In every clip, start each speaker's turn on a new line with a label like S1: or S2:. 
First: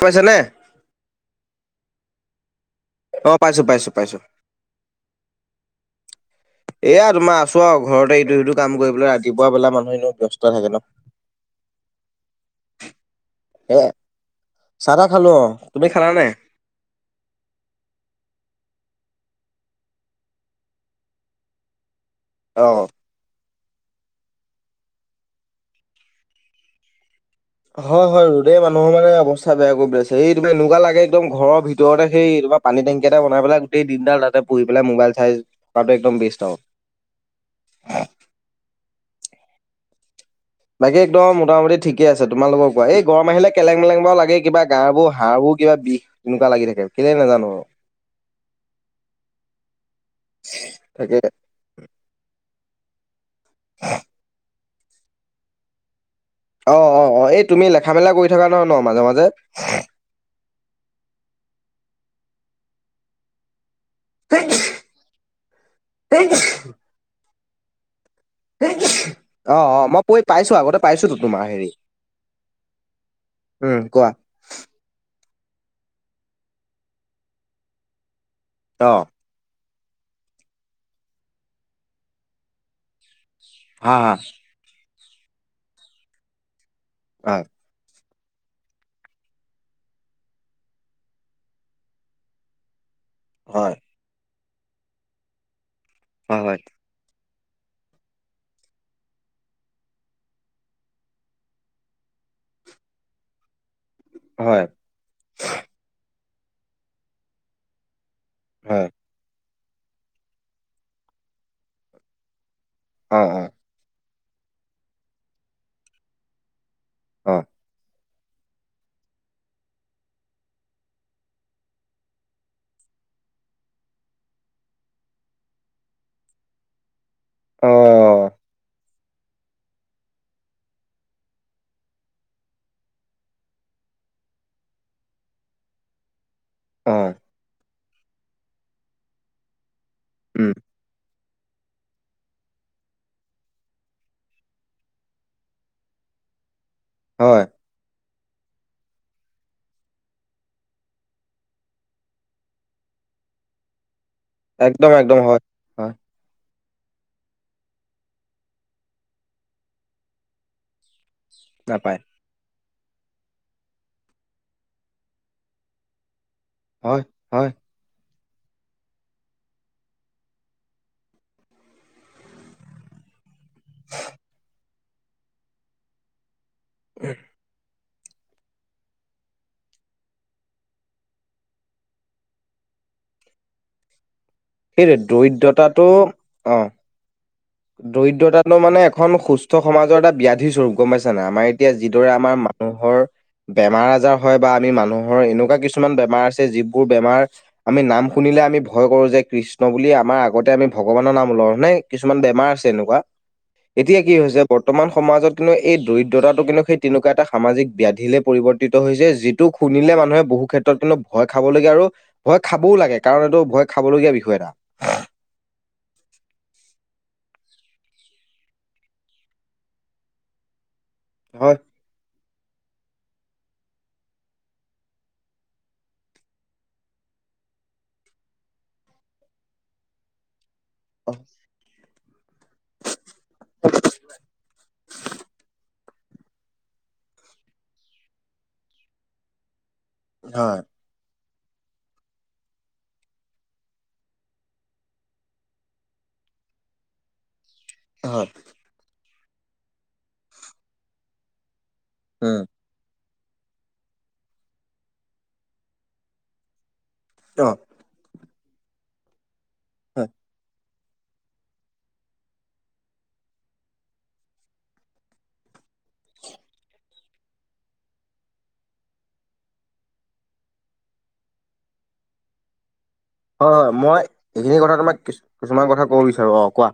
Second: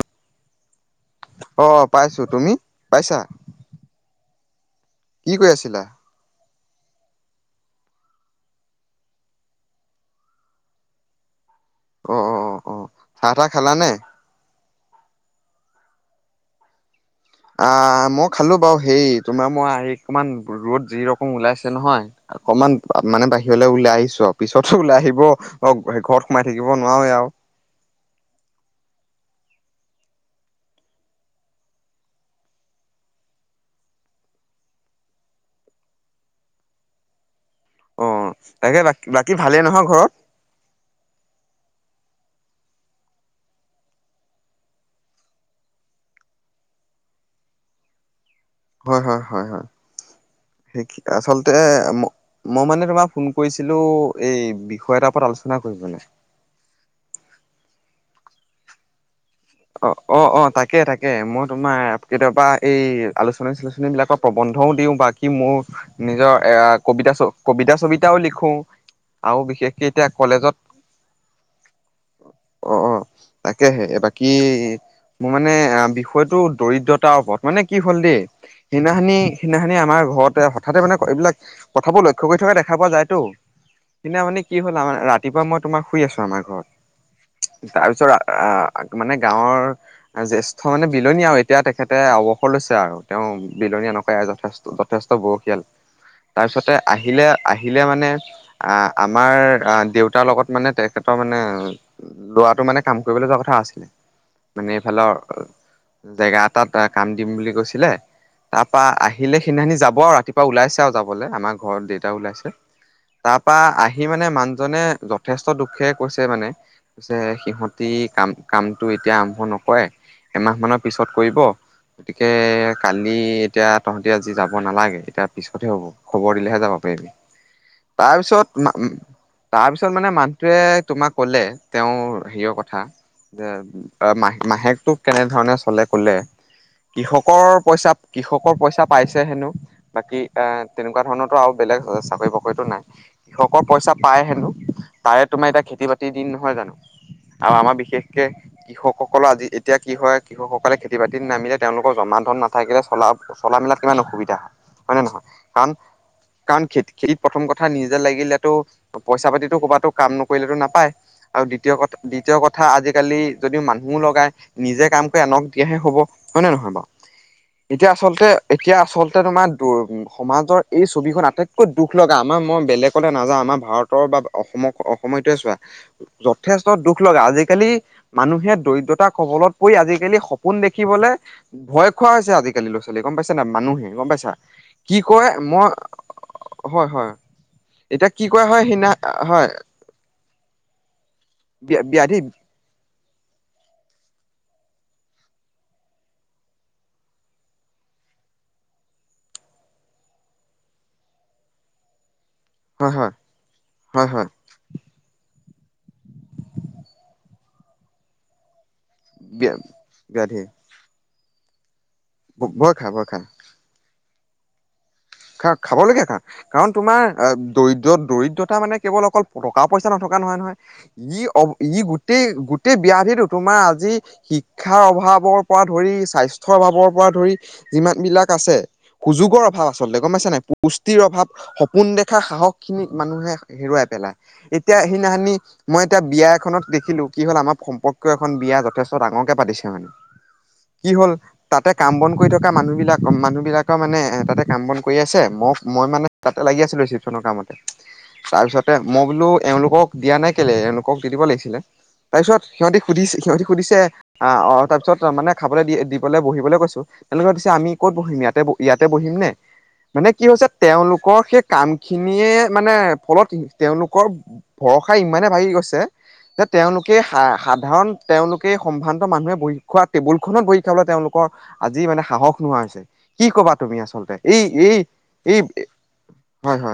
S1: পইচা নে?
S2: অঁ পাইছো তুমি পাইছা?
S1: অঁ পাইছো পাইছোঁ পাইছোঁ।
S2: কি কই আছিলা?
S1: এইয়া তোমাৰ আছো আৰু ঘৰতে ইটো সিটো কাম কৰি পেলাই ৰাতিপুৱা বেলা মানুহ এনেইও ব্যস্ত থাকে ন'
S2: অ' অ' অ' অ' চাহ তাহ খালা নে?
S1: সেয়াই চাহ তাহ খালো অঁ তুমি খালা নাই?
S2: আহ, মই খালো বাৰু হেই তোমাৰ মই আজি অকন ৰ'দ যি ৰকম ওলাইছে নহয় অমান
S1: অ'।
S2: [inaudible] মানে বাহিৰলৈ ওলাই আহিছো আৰু পিছতো ওলাই আহিব ঘৰত সোমাই থাকিব নোৱাৰেই আৰু
S1: হয় হয় ৰ'দে মানুহৰ মানে অৱস্থা বেয়া কৰি পাইছে এই তুমি এনেকুৱা লাগে একদম ঘৰৰ ভিতৰতে সেই তোমাৰ পানী টেংকি এটা বনাই পেলাই গোটেই দিনডাল তাতে পৰি পেলাই মোবাইল চাই থকাটো একদম বেষ্ট আৰু
S2: অ', অ' তাকে বাকী বাকী ভালেই নহয় ঘৰত
S1: বাকী একদম মোটামুটি ঠিকে আছে তোমালোকৰ কোৱা এই গৰম আহিলে কেলেং-মেলেং লাগে কিবা গা বোৰ হাৰবোৰ কিবা বিষ তেনেকুৱা লাগি থাকে কেলেই নাজানো আৰু
S2: হয়, হয়, হয়
S1: তাকে
S2: আচলতে মই মানে তোমাক ফোন কৈছিলো এই বিষয় এটাৰ ওপৰত আলোচনা কৰিবলৈ
S1: অ', অ', অ' এই তুমি লেখা মেলা কৰি থাকা নহয় ন মাজে মাজে
S2: অ', অ', অ' তাকে তাকে মই তোমাৰ কেতিয়াবা এই আলোচনী -চালোচনী বিলাকক
S1: মাজে?
S2: প্ৰবন্ধও দিওঁ বাকী মোৰ নিজৰ কবিতা কবিতা-চবিতাও লিখো
S1: [unintelligible]
S2: আৰু
S1: অ',
S2: বিশেষকে
S1: অ' মই
S2: এতিয়া
S1: পঢ়ি পাইছো
S2: কলেজত
S1: আগতে পাইছোতো তোমাৰ হেৰি
S2: অ' অ'
S1: উম
S2: তাকেহে
S1: কোৱা
S2: এইবাকী কি মোৰ মানে আহ বিষয়টো দৰিদ্ৰতাৰ ওপৰত মানে কি হ'ল দেই
S1: অ
S2: সেইদিনাখনি, সেইদিনাখনি আমাৰ ঘৰতে হঠাতে মানে এইবিলাক কথাবোৰ লক্ষ্য কৰি থকা দেখা পোৱা যায়তো
S1: হা
S2: সেইদিনাখনি কি হ'ল আৰ ৰাতিপুৱা মই তোমাৰ শুই আছো আমাৰ ঘৰত
S1: হয়।
S2: তাৰপিছত মানে গাঁৱৰ জেষ্ঠ্য মানে বিলনী আৰু এতিয়া তেখেতে অৱসৰ লৈছে আৰু তেওঁ
S1: হয়
S2: বিলনী নকৰে যথেষ্ট যথেষ্ট বয়সীয়াল
S1: হয় হয়
S2: তাৰপিছতে আহিলে, আহিলে মানে আহ, আমাৰ দেউতাৰ লগত মানে তেখেতৰ মানে ল'ৰাটো মানে কাম কৰিবলৈ যোৱা কথা আছিল
S1: হয়
S2: মানে এইফালৰ জেগা এটাত কাম দিম বুলি কৈছিলে তাৰপৰা
S1: হয়
S2: আহিলে সেইদিনাখিনি যাব আৰু ৰাতিপুৱা ওলাইছে আৰু যাবলৈ আমাৰ ঘৰত দেউতা ওলাইছে
S1: হয় অ অ
S2: তাৰপৰা আহি মানে মানুহজনে যথেষ্ট দুখেৰে কৈছে মানে পিছে
S1: অ
S2: সিহঁতি কাম কামটো এতিয়া আৰম্ভ নকৰে এমাহ মানৰ পিছত কৰিব গতিকে কালি এতিয়া তহঁতি আজি যাব নালাগে এতিয়া পিছতহে হ'ব খবৰ দিলেহে যাব পাৰিবি
S1: অ
S2: তাৰপিছত মাতিলে তাৰপিছত মানে মানুহটোৱে তোমাক ক'লে তেওঁৰ হেৰিৰ কথা যে মাহ মাহেকটোক কেনেধৰণে চলে ক'লে,
S1: অ
S2: কৃষকৰ পইচা কৃষকৰ পইছা পাইছে হেনো বাকি এ,
S1: উম
S2: তেনেকুৱা ধৰণৰতো আৰু বেলেগ চাকৰি -বাকৰিটো নাই। কৃষকৰ পইচা পায় হেনো তাৰে তোমাৰ এতিয়া খেতি -বাতিৰ দিন নহয় জানো?
S1: হয়
S2: আৰু আমাৰ বিশেষকে কৃষকসকলৰ আজি এতিয়া কি হয় কৃষকসকলে খেতি বাতিত নামিলে তেওঁলোকৰ জমা ধন নাথাকিলে চলা চলা -মেলাত কিমান অসুবিধা!
S1: একদম একদম হয়।
S2: কাৰণ,
S1: হয়
S2: কাৰণ খেতি! খেতিত প্ৰথম কথা নিজে লাগিলেতো পইচা-পাতিতো ক'বাতটো কাম নকৰিলে নাপায়। আৰু দ্বিতীয় কথা,
S1: নাপায়
S2: দ্বিতীয় কথা আজিকালি যদিও মানুহো লগাই নিজে কাম কৰি আনক দিয়াহে হব। হয়নে নহয় বাৰু।
S1: হয় হয়
S2: এতিয়া আচলতে, এতিয়া আচলতে তোমাৰ সমাজৰ এই ছবিখন আটাইতকৈ দুখ লগা। আমাৰ মই বেলেগ বেলগলৈ নাযাও, আমাৰ ভাৰতৰ বা অসমক অসমৰটোৱে চোৱা, যথেষ্ট দুখ লগা। আজিকালি মানুহে দৰিদ্ৰতা কবলত পৰি, আজিকালি সপোন দেখিবলৈ ভয় খোৱা হৈছে। আজিকালি ল'ৰা- ছোৱালীয়ে গম পাইছানে নাই, মানুহে গম পাইছা।
S1: সেইটোৱে
S2: কি কয় মই
S1: দৰিদ্ৰতাটো অ।
S2: হয়- হয়। এতিয়া কি কয়
S1: দৰিদ্ৰতাটো
S2: হয়
S1: মানে
S2: সিদিনা
S1: এখন
S2: হয়
S1: সুস্থ সমাজৰ এটা ব্যাধি স্বৰূপ, গম পাইছানে নাই। আমাৰ এতিয়া যিদৰে
S2: ব্যাধি
S1: আমাৰ মানুহৰ
S2: [inaudible]
S1: বেমাৰ- আজাৰ হয়, বা আমি মানুহৰ এনেকুৱা কিছুমান বেমাৰ আছে। যিবোৰ বেমাৰ আমি নাম শুনিলে আমি ভয় কৰো যে কৃষ্ণ বুলি, আমাৰ আগতে আমি ভগৱানৰ নাম লও। হয়নে কৃষ্ণ কিছুমান বেমাৰ আছে
S2: হয়
S1: এনেকুৱা।
S2: হয়
S1: এতিয়া
S2: হয়
S1: কি
S2: হয়
S1: হৈছে বৰ্তমান সমাজত লৈ এই দৰিদ্ৰতাটো কিন্তু সেই তেনেকুৱা এটা সামাজিক ব্যাধিলে পৰিৱৰ্তিত হৈছে। যিটো শুনিলে মানুহে
S2: ব্যাধি
S1: বহু ক্ষেত্ৰত কিন্তু ভয় খাবলগীয়া। আৰু ভয় খাবও
S2: খা
S1: লাগে।
S2: ভয় খা
S1: কাৰণ এইটো ভয় খাবলগীয়া বিষয় এটা।
S2: খা- খাবলগীয়া। কাৰণ, তোমাৰ দৰিদ্ৰ- দৰিদ্ৰতা মানে কেৱল অকল টকা পইচা নথকা নহয়- নহয়। ই, অ
S1: হয়
S2: ই, গোটেই- গোটেই ব্যাধিতো তোমাৰ আজি শিক্ষাৰ অভাৱৰ পৰা ধৰি, স্বাস্থ্যৰ অভাৱৰ পৰা ধৰি, যিমান বিলাক আছে। সুযোগৰ অভাৱ। আচলতে গম পাইছা নাই। পুষ্টিৰ অভাৱ, সপোন দেখা সাহস খিনি মানুহে হেৰুৱাই পেলায়। এতিয়া সেইদিনাখনি মই এতিয়া বিয়া এখনত দেখিলো, কি হ'ল আমাৰ সম্পৰ্কীয় এখন বিয়া যথেষ্ট ডাঙৰকে পাতিছে মানে।
S1: হয়।
S2: কি হ'ল, তাতে কাম বন কৰি থকা মানুহ বিলাক, মানুহ বিলাকৰ মানে এ তাতে কাম বন কৰি আছে, মই- মই মানে তাতে লাগি আছিলো, ৰিচিপচনৰ কামতে।
S1: হয়
S2: তাৰপিছত মই বোলো এওঁলোকক দিয়া নাই কেলে? এওঁলোকক দি দিব লাগিছিলে, তাৰ
S1: উম
S2: পিছত সিহঁতি সুধিছে, সিহঁতি সুধিছে, আহ তাৰ পিছত মানে খাবলৈ দিবলৈ বহিবলৈ কৈছো। এনেকুৱা সুধিছে, আমি ক'ত বহিম? ইয়াতে- ইয়াতে বহিম নে
S1: অ
S2: মানে কি হৈছে, তেওঁলোকৰ সেই কাম খিনিয়ে মানে ফলত তেওঁলোকৰ ভৰষা ইমানে ভাগি গৈছে যে তেওঁলোকে সাধাৰণ তেওঁলোকে সম্ভ্ৰান্ত মানুহে বহি খোৱা টেবুলখনত বহি খাবলৈ তেওঁলোকৰ আজি মানে সাহস নোহোৱা হৈছে। কি কবা
S1: হয় হয়
S2: তুমি
S1: মই
S2: আচলতে? এই
S1: এইখিনি কথা
S2: এই
S1: তোমাক কিছু-
S2: এই
S1: কিছুমান কথা ক'ব বিচাৰোঁ। অঁ,
S2: হয়
S1: কোৱা?
S2: হয়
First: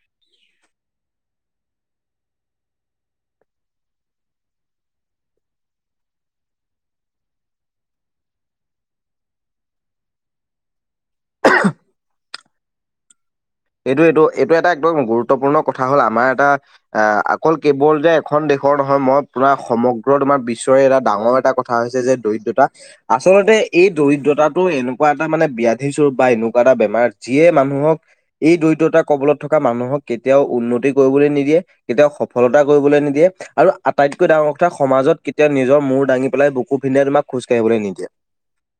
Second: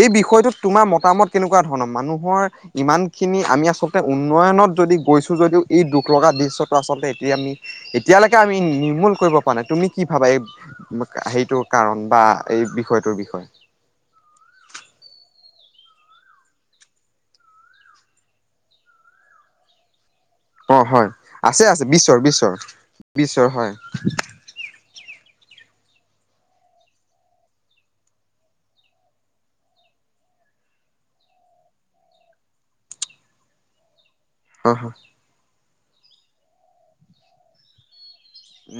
S2: এই বিষয়টোত তোমাৰ মতামত কেনেকুৱা ধৰণৰ মানুহৰ ইমান খিনি আমি আচলতে উন্নয়নত যদি গৈছো, যদিও এই দুখ লগা দৃশ্যটো আচলতে এতিয়া আমি এতিয়ালৈকে আমি নিৰ্মূল কৰিব পৰা নাই। তুমি কি ভাৱা? এই সেইটো কাৰণ বা এই বিষয়টোৰ বিষয়।
S1: এইটো- এইটো- এইটো এটা একদম গুৰুত্বপূৰ্ণ কথা হ'ল, আমাৰ এটা আহ, অকল কেৱল যে এখন দেশৰ নহয়, মই পুৰা সমগ্ৰ তোমাৰ বিশ্ব
S2: অ
S1: বিশ্বৰে এটা
S2: হয়
S1: ডাঙৰ এটা
S2: আছে
S1: কথা
S2: আছে
S1: হৈছে যে
S2: বিশ্বৰ বিশ্বৰ
S1: দৰিদ্ৰতা।
S2: বিশ্বৰ
S1: আচলতে
S2: হয়
S1: এই দৰিদ্ৰতাটো এনে এটা মানে ব্যাধি স্বৰূপ বা এনেকুৱা এটা বেমাৰ, যিয়ে মানুহক এই দৰিদ্ৰতাৰ কবলত থকা মানুহক কেতিয়াও উন্নতি কৰিবলৈ নিদিয়ে। কেতিয়াও সফলতা কৰিবলৈ নিদিয়ে, আৰু আটাইতকৈ ডাঙৰ কথা
S2: হয় হয়
S1: সমাজত কেতিয়া নিজৰ মূৰ দাঙি পেলাই, বুকু পিন্ধাই পেলাই তোমাক খোজ কাঢ়িবলৈ নিদিয়ে।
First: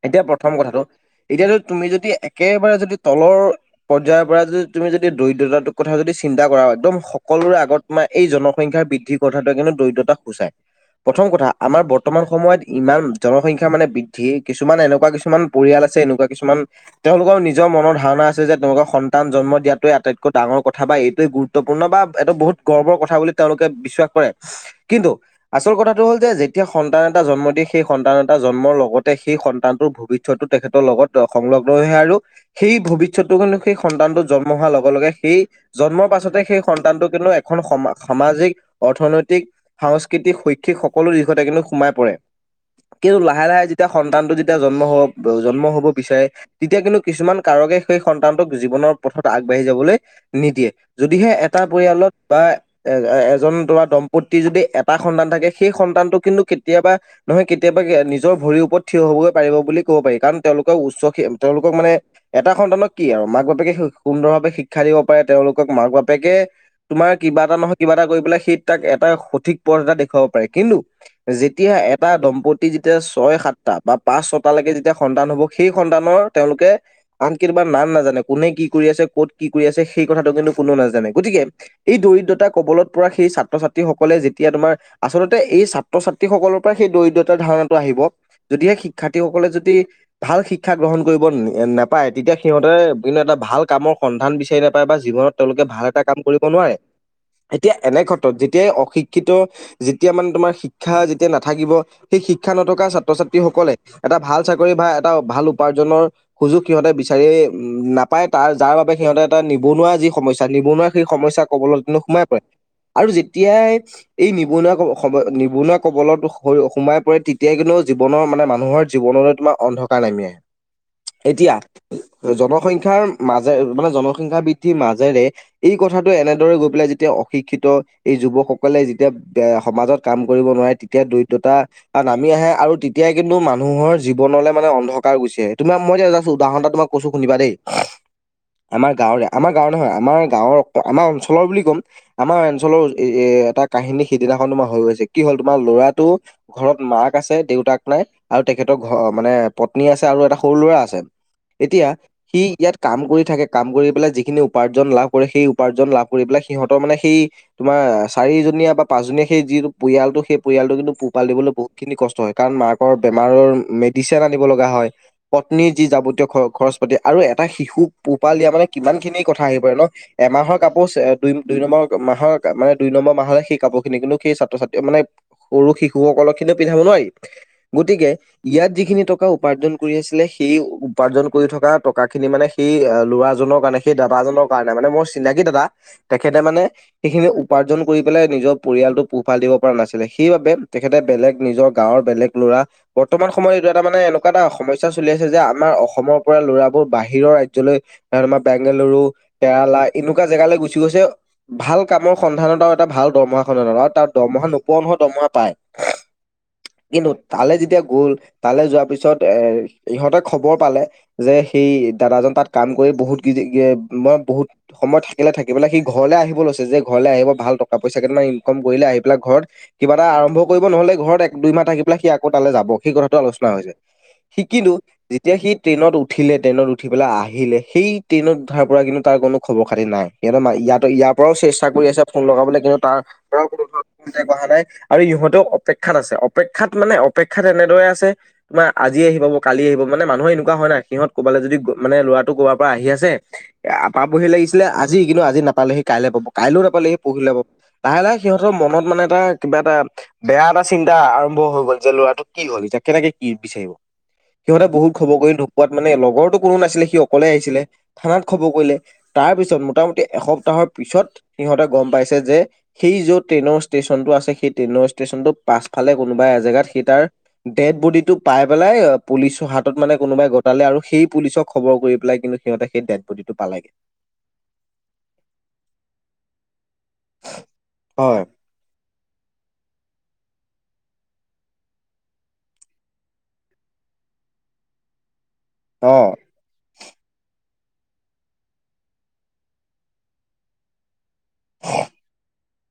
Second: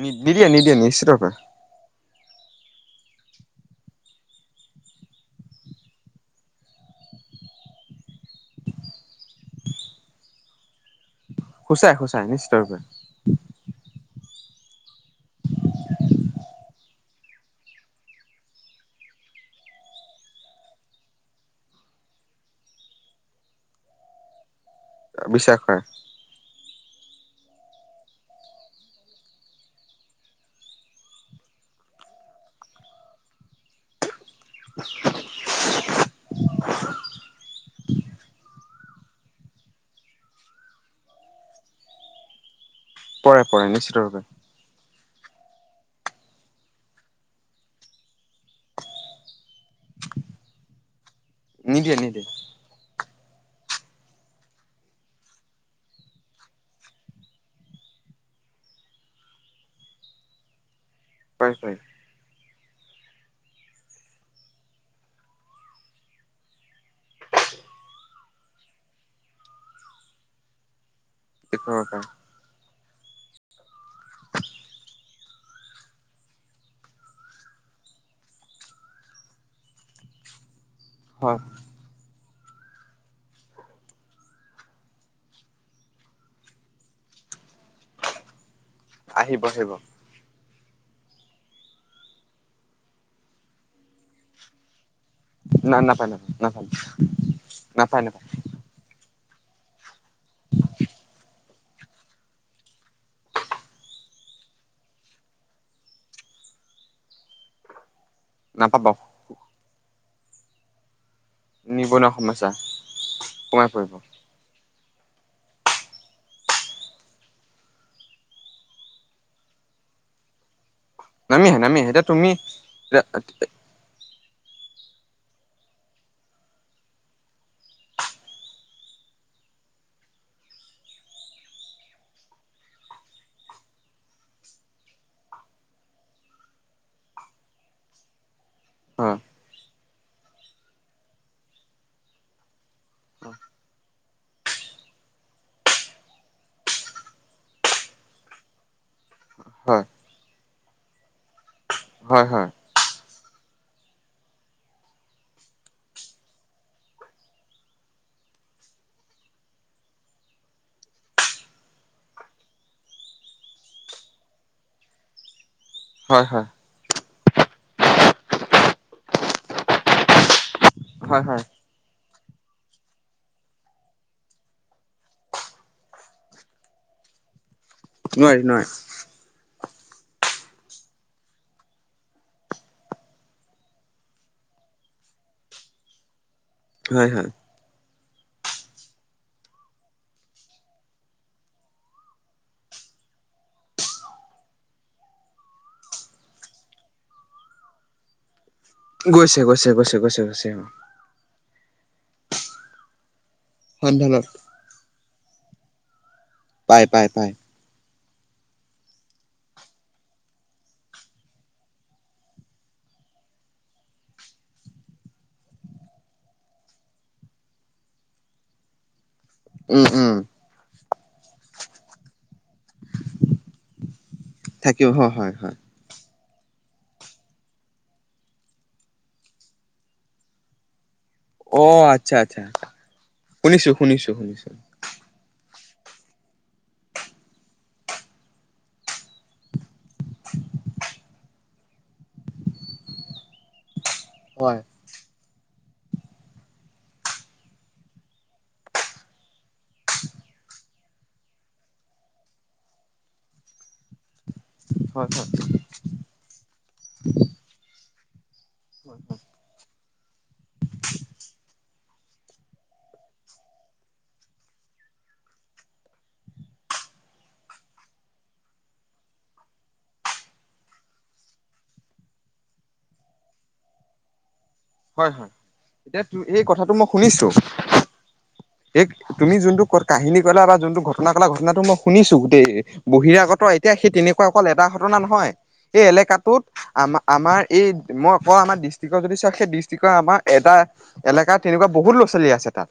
S2: নি
S1: এতিয়া
S2: নিদিয়ে
S1: প্ৰথম
S2: নিদিয়ে
S1: কথাটো,
S2: নিশ্চিত ৰূপে
S1: এতিয়া তুমি যদি একেবাৰে যদি তলৰ পৰ্য্যায়ৰ তুমি যদি দৰিদ্ৰতাটোৰ কথা যদি চিন্তা কৰা একদম সকলোৰে আগত মই এই জনসংখ্যা বৃদ্ধি কথাটো কিন্তু দৰিদ্ৰতাক সূচাই, প্ৰথম কথা আমাৰ
S2: সূচাই
S1: বৰ্তমান
S2: সূচাই নিশ্চিত
S1: সময়ত
S2: ৰূপে
S1: ইমান জনসংখ্যা মানে বৃদ্ধি কিছুমান এনেকুৱা কিছুমান পৰিয়াল আছে এনেকুৱা কিছুমান তেওঁলোকৰ নিজৰ মনৰ ধাৰণা আছে যে তেওঁলোকৰ সন সন্তান জন্ম দিয়াটোৱ আটতকৈ ডাঙৰ কথা বা এইটোৱেই গুৰুত্বপূৰ্ণ বা এইটো বহুত গৰ্বৰ কথা বুলি তেওঁলোকে বিশ্বাস কৰে।
S2: [inaudible]
S1: কিন্তু,
S2: বিশ্বাস
S1: আচল
S2: কৰে
S1: কথা টো হ'ল যেতিয়া সন্তান এটা জন্ম দি সেই সন্তান এটা জন্মৰ লগতে সেই সন্তানটোৰ ভৱিষ্যটো তেখেতৰ লগত সংলগ্ন হৈ আহে আৰু সেই ভৱিষ্যত কাৰণে সেই সন্তানটো জন্ম হোৱাৰ লগে, লগে সেই জন্মৰ পাছতে সেই সন্তানটো কিন্তু এখন সম সামাজিক, অৰ্থনৈতিক সাংস্কৃতিক, শৈক্ষিক সকলো দিশতে কিন্তু সোমাই পৰে কিন্তু
S2: পৰে
S1: লাহে, লাহে
S2: পৰে
S1: যেতিয়া
S2: নিশ্চিত ৰূপে
S1: সন্তানটো যি জন্ম হ জন্ম হ'ব বিচাৰে তেতিয়া কিন্তু কিছুমান কাৰকে সেই সন্তানটোক জীৱনৰ পথত আগবাঢ়ি যাবলৈ নিদিয়ে যদিহে এটা
S2: নিদিয়ে
S1: পৰিয়ালত
S2: নিদিয়ে
S1: বা এ এজন তোমাৰ দম্পত্তি যদি এটা সন্তান থাকে সেই সন্তানটো কিন্তু কেতিয়াবা নহয় কেতিয়াবা নিজৰ ভৰিৰ ওপৰত থিয় হবৈ পাৰিব বুলি ক'ব পাৰি কাৰণ তেওঁলোকৰ উচ্চ
S2: পাৰে
S1: তেওঁলোকক মানে এটা সন্তানক কি আৰু মাক বাপেকে সুন্দৰভাৱে শিক্ষা দিব পাৰে তেওঁলোকক মাক বাপেকে তোমাৰ কিবা এটা নহয় কিবা এটা কৰি পেলাই সেই তাক এটা সঠিক পথ এটা দেখুৱাব পাৰে কিন্তু যেতিয়া
S2: পাৰে
S1: এটা দম্পতি যেতিয়া ছয় সাতটা বা পাঁচ ছয়টালৈকে যেতিয়া সন্তান হ'ব সেই সন্তানৰ তেওঁলোকে আন কিবা নাম নাজানে কোনে কি কৰি আছে, ক'ত কি কৰি আছে সেই কথাটো কিন্তু কোননেো নাজানে, গতিকে
S2: হয়
S1: এই দৰিদ্ৰতা কবলত পৰা সেই ছাত্ৰ-ছাত্ৰীসকলে যেতিয়া তোমাৰ আচলতে এই ছাত্ৰ-ছাত্ৰীসকলৰ পৰা সেই দৰিদ্ৰতাৰ ধাৰণটো আহিব যদিহে
S2: আহিব
S1: শিক্ষাৰ্থীসকলে
S2: আহিব
S1: যদি ভাল শিক্ষা গ্ৰহণ কৰিব নাপায়, তেতিয়া সিহঁতে কিন্তু এটা ভাল কামৰ সন্ধান বিচাৰি নাপায় বা জীৱনত তেওঁলোকে
S2: না
S1: ভাল এটা
S2: নাপায়
S1: কাম কৰিব
S2: নাপায়
S1: নোৱাৰে, এতিয়া এনে
S2: নাপায় নাপায় নাপায়
S1: ক্ষেত্ৰত যেতিয়াই অশিক্ষ শিক্ষিত যেতিয়া মানে তোমাৰ শিক্ষা যেতিয়া নাথাকিব সেই শিক্ষা নথকা ছাত্ৰ-ছাত্ৰীসকলে এটা ভাল চাকৰি বা এটা ভাল উপাৰ্জনৰ সুযোগ সিহঁতে বিচাৰিয়েই উম নাপাই তাৰ যাৰ
S2: নাপাব
S1: বাবে সিহঁতে এটা নিবনুৱা যি সমস্যা নিবনুৱা সেই সমস্যা কবল
S2: নিবনুৱা
S1: সোমাই পৰে
S2: সমস্যা
S1: আৰু
S2: সোমাই
S1: যেতিয়াই
S2: পৰিব
S1: এই নিবনুৱা, নিবনুৱা কবলত সোমাই পৰে তেতিয়াই কিন্তু জীৱনৰ মানে মানুহৰ জীৱনলৈ তোমাৰ অন্ধকাৰ নামি আহে।
S2: [inaudible] নামি
S1: এতিয়া
S2: আহে নামি আহে এতিয়া তুমি
S1: জনসংখ্যাৰ মাজে মানে জনসংখ্যা বৃদ্ধিৰ মাজেৰে এই কথাটো এনেদৰে গৈ পেলাই যেতিয়া অশিক্ষিত এই যুৱকসকলে যেতিয়া সমাজত কাম কৰিব নোৱাৰে তেতিয়া দৰিদ্ৰতা নামি আহে আৰু তেতিয়াই কিন্তু মানুহৰ জীৱনলৈ মানে অন্ধকাৰ গুছি আহে, তোমাক মই জাষ্ট এটা উদাহৰণটা তোমাক কৈছোঁ শুনিবা দেই আমাৰ
S2: হয়
S1: গাঁৱৰে আমাৰ গাঁৱৰ নহয় আমাৰ গাঁৱৰ আমাৰ অঞ্চলৰ বুলি ক'ম। আমাৰ অঞ্চলৰ এ, এ এটা কাহিনী সিদিনাখন তোমাৰ হৈ গৈছে কি হল তোমাৰ ল'ৰাটো ঘৰত মাক আছে, দেউতাক নাই আৰু তেখেতৰ ঘৰ মানে
S2: হয়
S1: পত্নী আছে, আৰু এটা সৰু ল'ৰা আছে এতিয়া
S2: হয়
S1: সি
S2: হয়
S1: ইয়াত কাম কৰি থাকে কাম কৰি পেলাই যিখিনি উপাৰ্জন লাভ কৰে সেই উপাৰ্জন লাভ কৰি পেলাই সিহঁতৰ মানে সেই তোমাৰ চাৰিজনীয়া বা পাঁচজনীয়া সেই যি পৰিয়ালটো সেই পৰিয়ালটো কিন্তু পোহ পাল দিবলৈ বহুত খিনি কষ্ট হয় কাৰণ মাকৰ বেমাৰৰ মেডিচিন আনিব লগা হয় পত্নীৰ যি যাৱতীয়
S2: হয় হয়
S1: খৰচ পাতি আৰু এটা শিশুক পোহপাল দিয়া মানে কিমান খিনি কথা আহি পৰে ন এমাহৰ কাপোৰ
S2: হয়
S1: দুই
S2: হয়
S1: দুই নম্বৰ মাহৰ মানে, দুই নম্বৰ মাহলৈ সেই কাপোৰখিনি কিন্তু সেই ছাত্ৰ ছাত্ৰীয়ে মানে সৰু শিশুসকলক কিন্ত পিন্ধাব নোৱাৰি। গতিকে
S2: নোৱাৰি নোৱাৰি
S1: ইয়াত যিখিনি টকা উপাৰ্জন কৰি আছিলে সেই উপাৰ্জন কৰি থকা টকা খিনি মানে, সেই ল'ৰাজনৰ কাৰণে, সেই দাদাজনৰ কাৰণে মানে মোৰ চিনাকি দাদা। তেখেতে মানে
S2: হয়
S1: সেইখিনি
S2: হয়
S1: উপাৰ্জন কৰি পেলাই নিজৰ পৰিয়ালটো পোহপাল দিব পৰা নাছিলে। সেইবাবে তেখেতে বেলেগ নিজৰ গাঁৱৰ বেলেগ ল'ৰা বৰ্তমান সময়ত এইটো এটা মানে এনেকুৱা এটা সমস্যা চলি আছে যে আমাৰ অসমৰ পৰা ল'ৰাবোৰ বাহিৰৰ ৰাজ্যলৈ আমাৰ বেংগালুৰু
S2: গৈছে গৈছে
S1: কেৰালা
S2: গৈছে গৈছে
S1: এনেকুৱা
S2: গৈছে
S1: জেগালৈ
S2: অ
S1: গুচি গৈছে। ভাল কামৰ সন্ধানত আৰু এটা ভাল দৰমহা খনৰ এটা আৰু তাৰ
S2: সন্ধানত
S1: দৰমহা নোপোৱা নহয় দৰমহা পায়।
S2: পাই পাই
S1: কিন্তু
S2: পাই
S1: তালৈ যেতিয়া গ'ল, তালৈ যোৱাৰ পিছত এ ইহঁতে খবৰ পালে যে সেই দাদাজন তাত কাম কৰি বহুত মই বহুত সময়ত থাকিলে থাকি পেলাই সি ঘৰলে আহিব লৈছে যে ঘৰলৈ আহিব ভাল টকা পইচা কেইটামান ইনকম কৰিলে আহি পেলাই ঘৰত
S2: উম
S1: কিবা এটা
S2: উম
S1: আৰম্ভ কৰিব নহলে ঘৰত এক দুইমাহ থাকি পেলাই সি আকৌ তালৈ যাব সেই কথাটো আলোচনা হৈছে। সিকিলো
S2: থাকিব হয় হয়
S1: যেতিয়া সি
S2: হয়
S1: ট্ৰেইনত উ উঠিলে ট্ৰেইনত উঠি পেলাই আহিলে সেই ট্ৰেইনত উঠাৰ পৰা কিন্তু তাৰ কোনো খবৰ খাতি নাই সিহঁতে ইয়াতো ইয়াৰ ঘৰৰ পৰাও
S2: অ
S1: চেষ্টা কৰি আছে
S2: আচ্ছা
S1: ফোন
S2: আচ্ছা
S1: লগাবলৈ কিন্তু তাৰ পৰা কোনো
S2: শুনিছো
S1: ধৰণৰ
S2: শুনিছো
S1: কনতেক অহা
S2: শুনিছো
S1: নাই। আৰু ইহঁতেও অপেক্ষাত আছে অপেক্ষাত মানে, অপেক্ষাত এনেদৰে আছে তোমাৰ আজি আহি পাব কালি আহিব। মানে মানুহৰ এনেকুৱা হয় নাই সিহঁত ক'বালৈ যদি মানে ল'ৰাটো কৰবাৰ পৰা আহি আছে আহ পাবহি
S2: হয়
S1: লাগিছিলে আজি কিন্তু আজি নাপালেহি কাইলৈ পাব কাইলৈও নাপালেহি পৰহিলে পাব। লাহে লাহে সিহঁতৰ মনত মানে এটা কিবা এটা বেয়া এটা চিন্তা আৰম্ভ হৈ গ'ল যে ল'ৰাটো কি হল কেনেকে কি বিচাৰিব? সিহঁতে বহুত
S2: হয়
S1: খবৰ কৰি নোপোৱাত মানে লগৰোটো কোনো নাছিলে সি অকলে আহিছিলে। থানাত খবৰ কৰিলে। তাৰ পিছত মোটামুটি এসপ্তাহৰ পিছত সিহঁতে গম পাইছে যে সেই যত ট্ৰেইনৰ ষ্টেচনটো আছে সেই ট্ৰেইনৰ ষ্টেচনটো পাছফালে কোনোবা এজেগাত সেই তাৰ ডেড বডিটোক পাই পেলাই পুলিচৰ হাতত মানে কোনোবাই গো গতালে আৰু সেই পুলিচক খবৰ কৰি পেলাই কিন্তু সিহঁতে সেই ডেট বডিটো পালে।
S2: হয় হয়। এই কথাটো মই শুনিছোঁ।
S1: হয়
S2: এই তুমি যোনটো ক কাহিনী কলা বা যোনটো ঘটনা কলা ঘটনাটো মই শুনিছো গোটেই। বহিৰাগত এতিয়া সেই তেনেকুৱা অকল এটা ঘটনা নহয়। এই
S1: অ
S2: এলেকাটোত আম আমাৰ এই মই কওঁ আমাৰ ডিষ্ট্ৰিকৰ যদি চাওঁ সেই ডিচ আমাৰ এটা এলেকা তেনেকুৱা বহুত ল'ৰা ছোৱালী আছে তাত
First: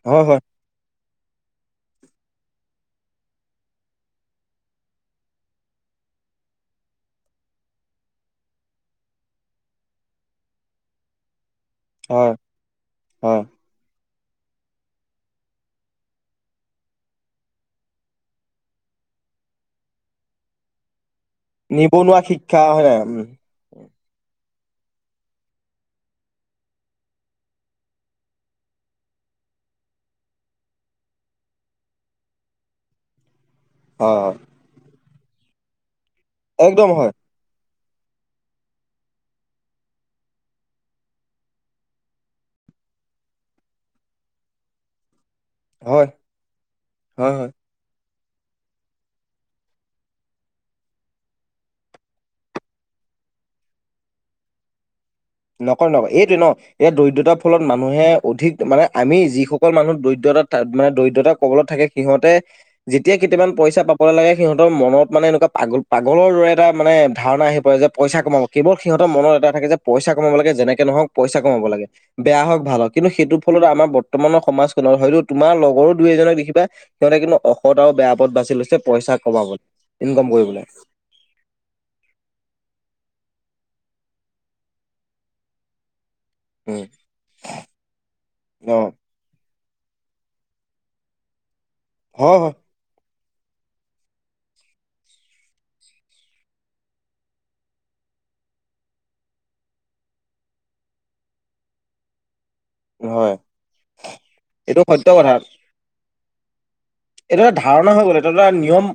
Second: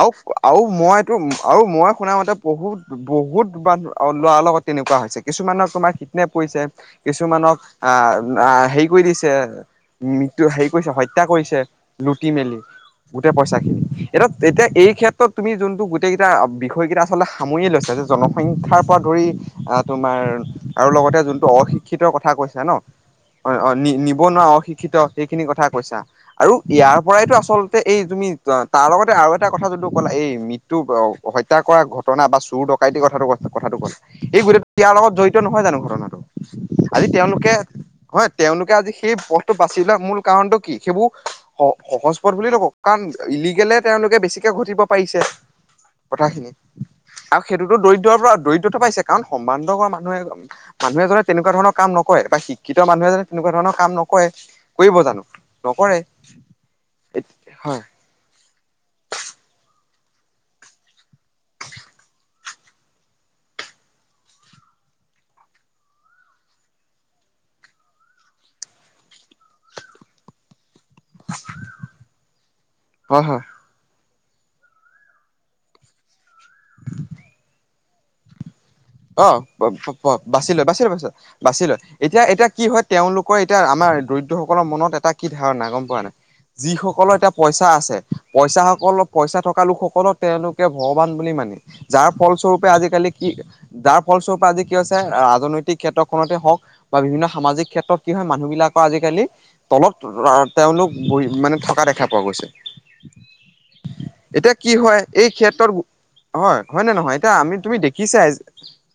S2: আৰু
S1: হয় হয়
S2: আৰু মইটো আৰু মই শুনা মতে বহুত বহুতবাৰ আৰু ল'ৰাৰ লগত তেনেকুৱা হৈছে কিছুমানে তোমাৰ কিডনেপ কৰিছে কিছুমানক আহ হেৰি কৰি দিছেঁ মৃত্যু হেৰি কৰিছে হত্যা কৰিছে লুটি
S1: হয়
S2: মেলি গোটেই
S1: হয়
S2: পইচা খিনি। এতিয়া এতিয়া এই ক্ষেত্ৰত তুমি যোনটো গোটেইকেইটা বিষয়কেইটা আচলতে সামৰিয়ে লৈছা যে জনসংখ্যাৰ পৰা ধৰি আৰু তোমাৰ আৰু লগতে যোনটো অশিক্ষিতৰ
S1: নিবনুৱা
S2: কথা
S1: শিক্ষা
S2: কৈছা ন
S1: হয় নাই উম
S2: হয় অ নি নিবনুৱা অশিক্ষিত সেইখিনি কথা কৈছা। আৰু ইয়াৰ পৰাইতো আচলতে এই তুমি তাৰ লগতে আৰু এটা কথা জোনটো ক'লা এই মৃত্যু হত্যা কৰা ঘটনা বা চুৰ ডকাইটি কথাটো কৈছা। কথাটো ক'লা
S1: হয় হয়
S2: এই গোটেইটো ইয়াৰ লগত জড়িত নহয় জানো ঘটনাটো
S1: একদম
S2: আজি
S1: হয়
S2: তেওঁলোকে হয় তেওঁলোকে আজি সেই পথটো বাচি লোৱা মূল কাৰণটো কি সেইবোৰ সহজ পথ বুলি নকওঁ কাৰণ ইলিগেলে তেওঁলোকে বেছিকে ঘটিব পাৰিছে।
S1: হয়
S2: কথাখিনি
S1: হয়
S2: আৰু
S1: হয়
S2: সেইটোতো দৰিদ্ৰৰ পৰা দৰিদ্ৰতা পাইছে কাৰণ সম্ভান্ধ হোৱা মানুহে মানুহ এজনে তেনেকুৱা ধৰণৰ কাম নকৰে বা শিক্ষিত মানুহেজনে তেনেকুৱা ধৰণৰ কাম নকৰে, কৰিব জানো?
S1: নকৰে, নকৰে এইটোৱে ন, এই দৰিদ্ৰতাৰ ফলত
S2: হয়
S1: মানুহে অধিক মানে আমি যিসকল মানুহ দৰিদ্ৰতা মানে দৰিদ্ৰতা কবলত থাকে সিহঁতে যেতিয়া কেইটামান পইচা পাবলৈ লাগে, সিহঁতৰ মনত মানে এনেকুৱা পাগল-পাগলৰ দৰে এটা মানে ধাৰণা আহি পৰে যে পইচা কমাব, কেৱল সিহঁৰ মনত এটা থাকে যে পইচা কমাব লাগে, যেনেকে নহওঁক পইচা কামাব লাগে, বেয়া হওঁক, ভাল হওঁক, কিন্তু
S2: হয়
S1: সেইটো
S2: হয়
S1: ফলত আমাৰ ব বৰ্তমানৰ সমাজখনত হয়তো তোমাৰ লগৰো দুই এজনক দেখিবা সিহঁতে কিন্তু অসদ আৰু বেয়া পথ বাচি লৈছে। পইচা
S2: অ,
S1: কমাবলৈ ইনকাম
S2: বাচি
S1: কৰিবলৈ
S2: লৈ, বাচি লৈ। বাছি লয়, এতিয়া-এতিয়া কি হয় তেওঁলোকৰ এতিয়া আমাৰ দৰিদ্ৰ সকলৰ মনত এটা কি ধাৰণা গম পোৱা নাই?
S1: উম
S2: যিসকলৰ এতিয়া পইচা আছে, পইচা
S1: অ
S2: সকলৰ পইচা থকা লোকসকলক, তেওঁলোকে ভগৱান বুলি মানে যাৰ
S1: হয় হয়
S2: ফলস্বৰূপে আজিকালি কি যাৰ ফলস্বৰূপে আজি কি হৈছে, ৰাজনৈতিক ক্ষেত্ৰখনতে হওঁক। বা বিভিন্ন সামাজিক ক্ষেত্ৰত কি হয় মানুহ বিলাকৰ আজিকালি তলত, তেওঁলোক বহি মানে থকা দেখা পোৱা গৈছে।
S1: হয়
S2: এতিয়া কি
S1: এইটো
S2: হয়,
S1: সত্য
S2: এই
S1: কথা
S2: ক্ষেত্ৰত হয়, হয়নে নহয়? এতিয়া,
S1: এইটো এটা
S2: আমি তুমি
S1: ধাৰণা হৈ গ'ল এইটো এটা
S2: দেখিছাই।
S1: নিয়ম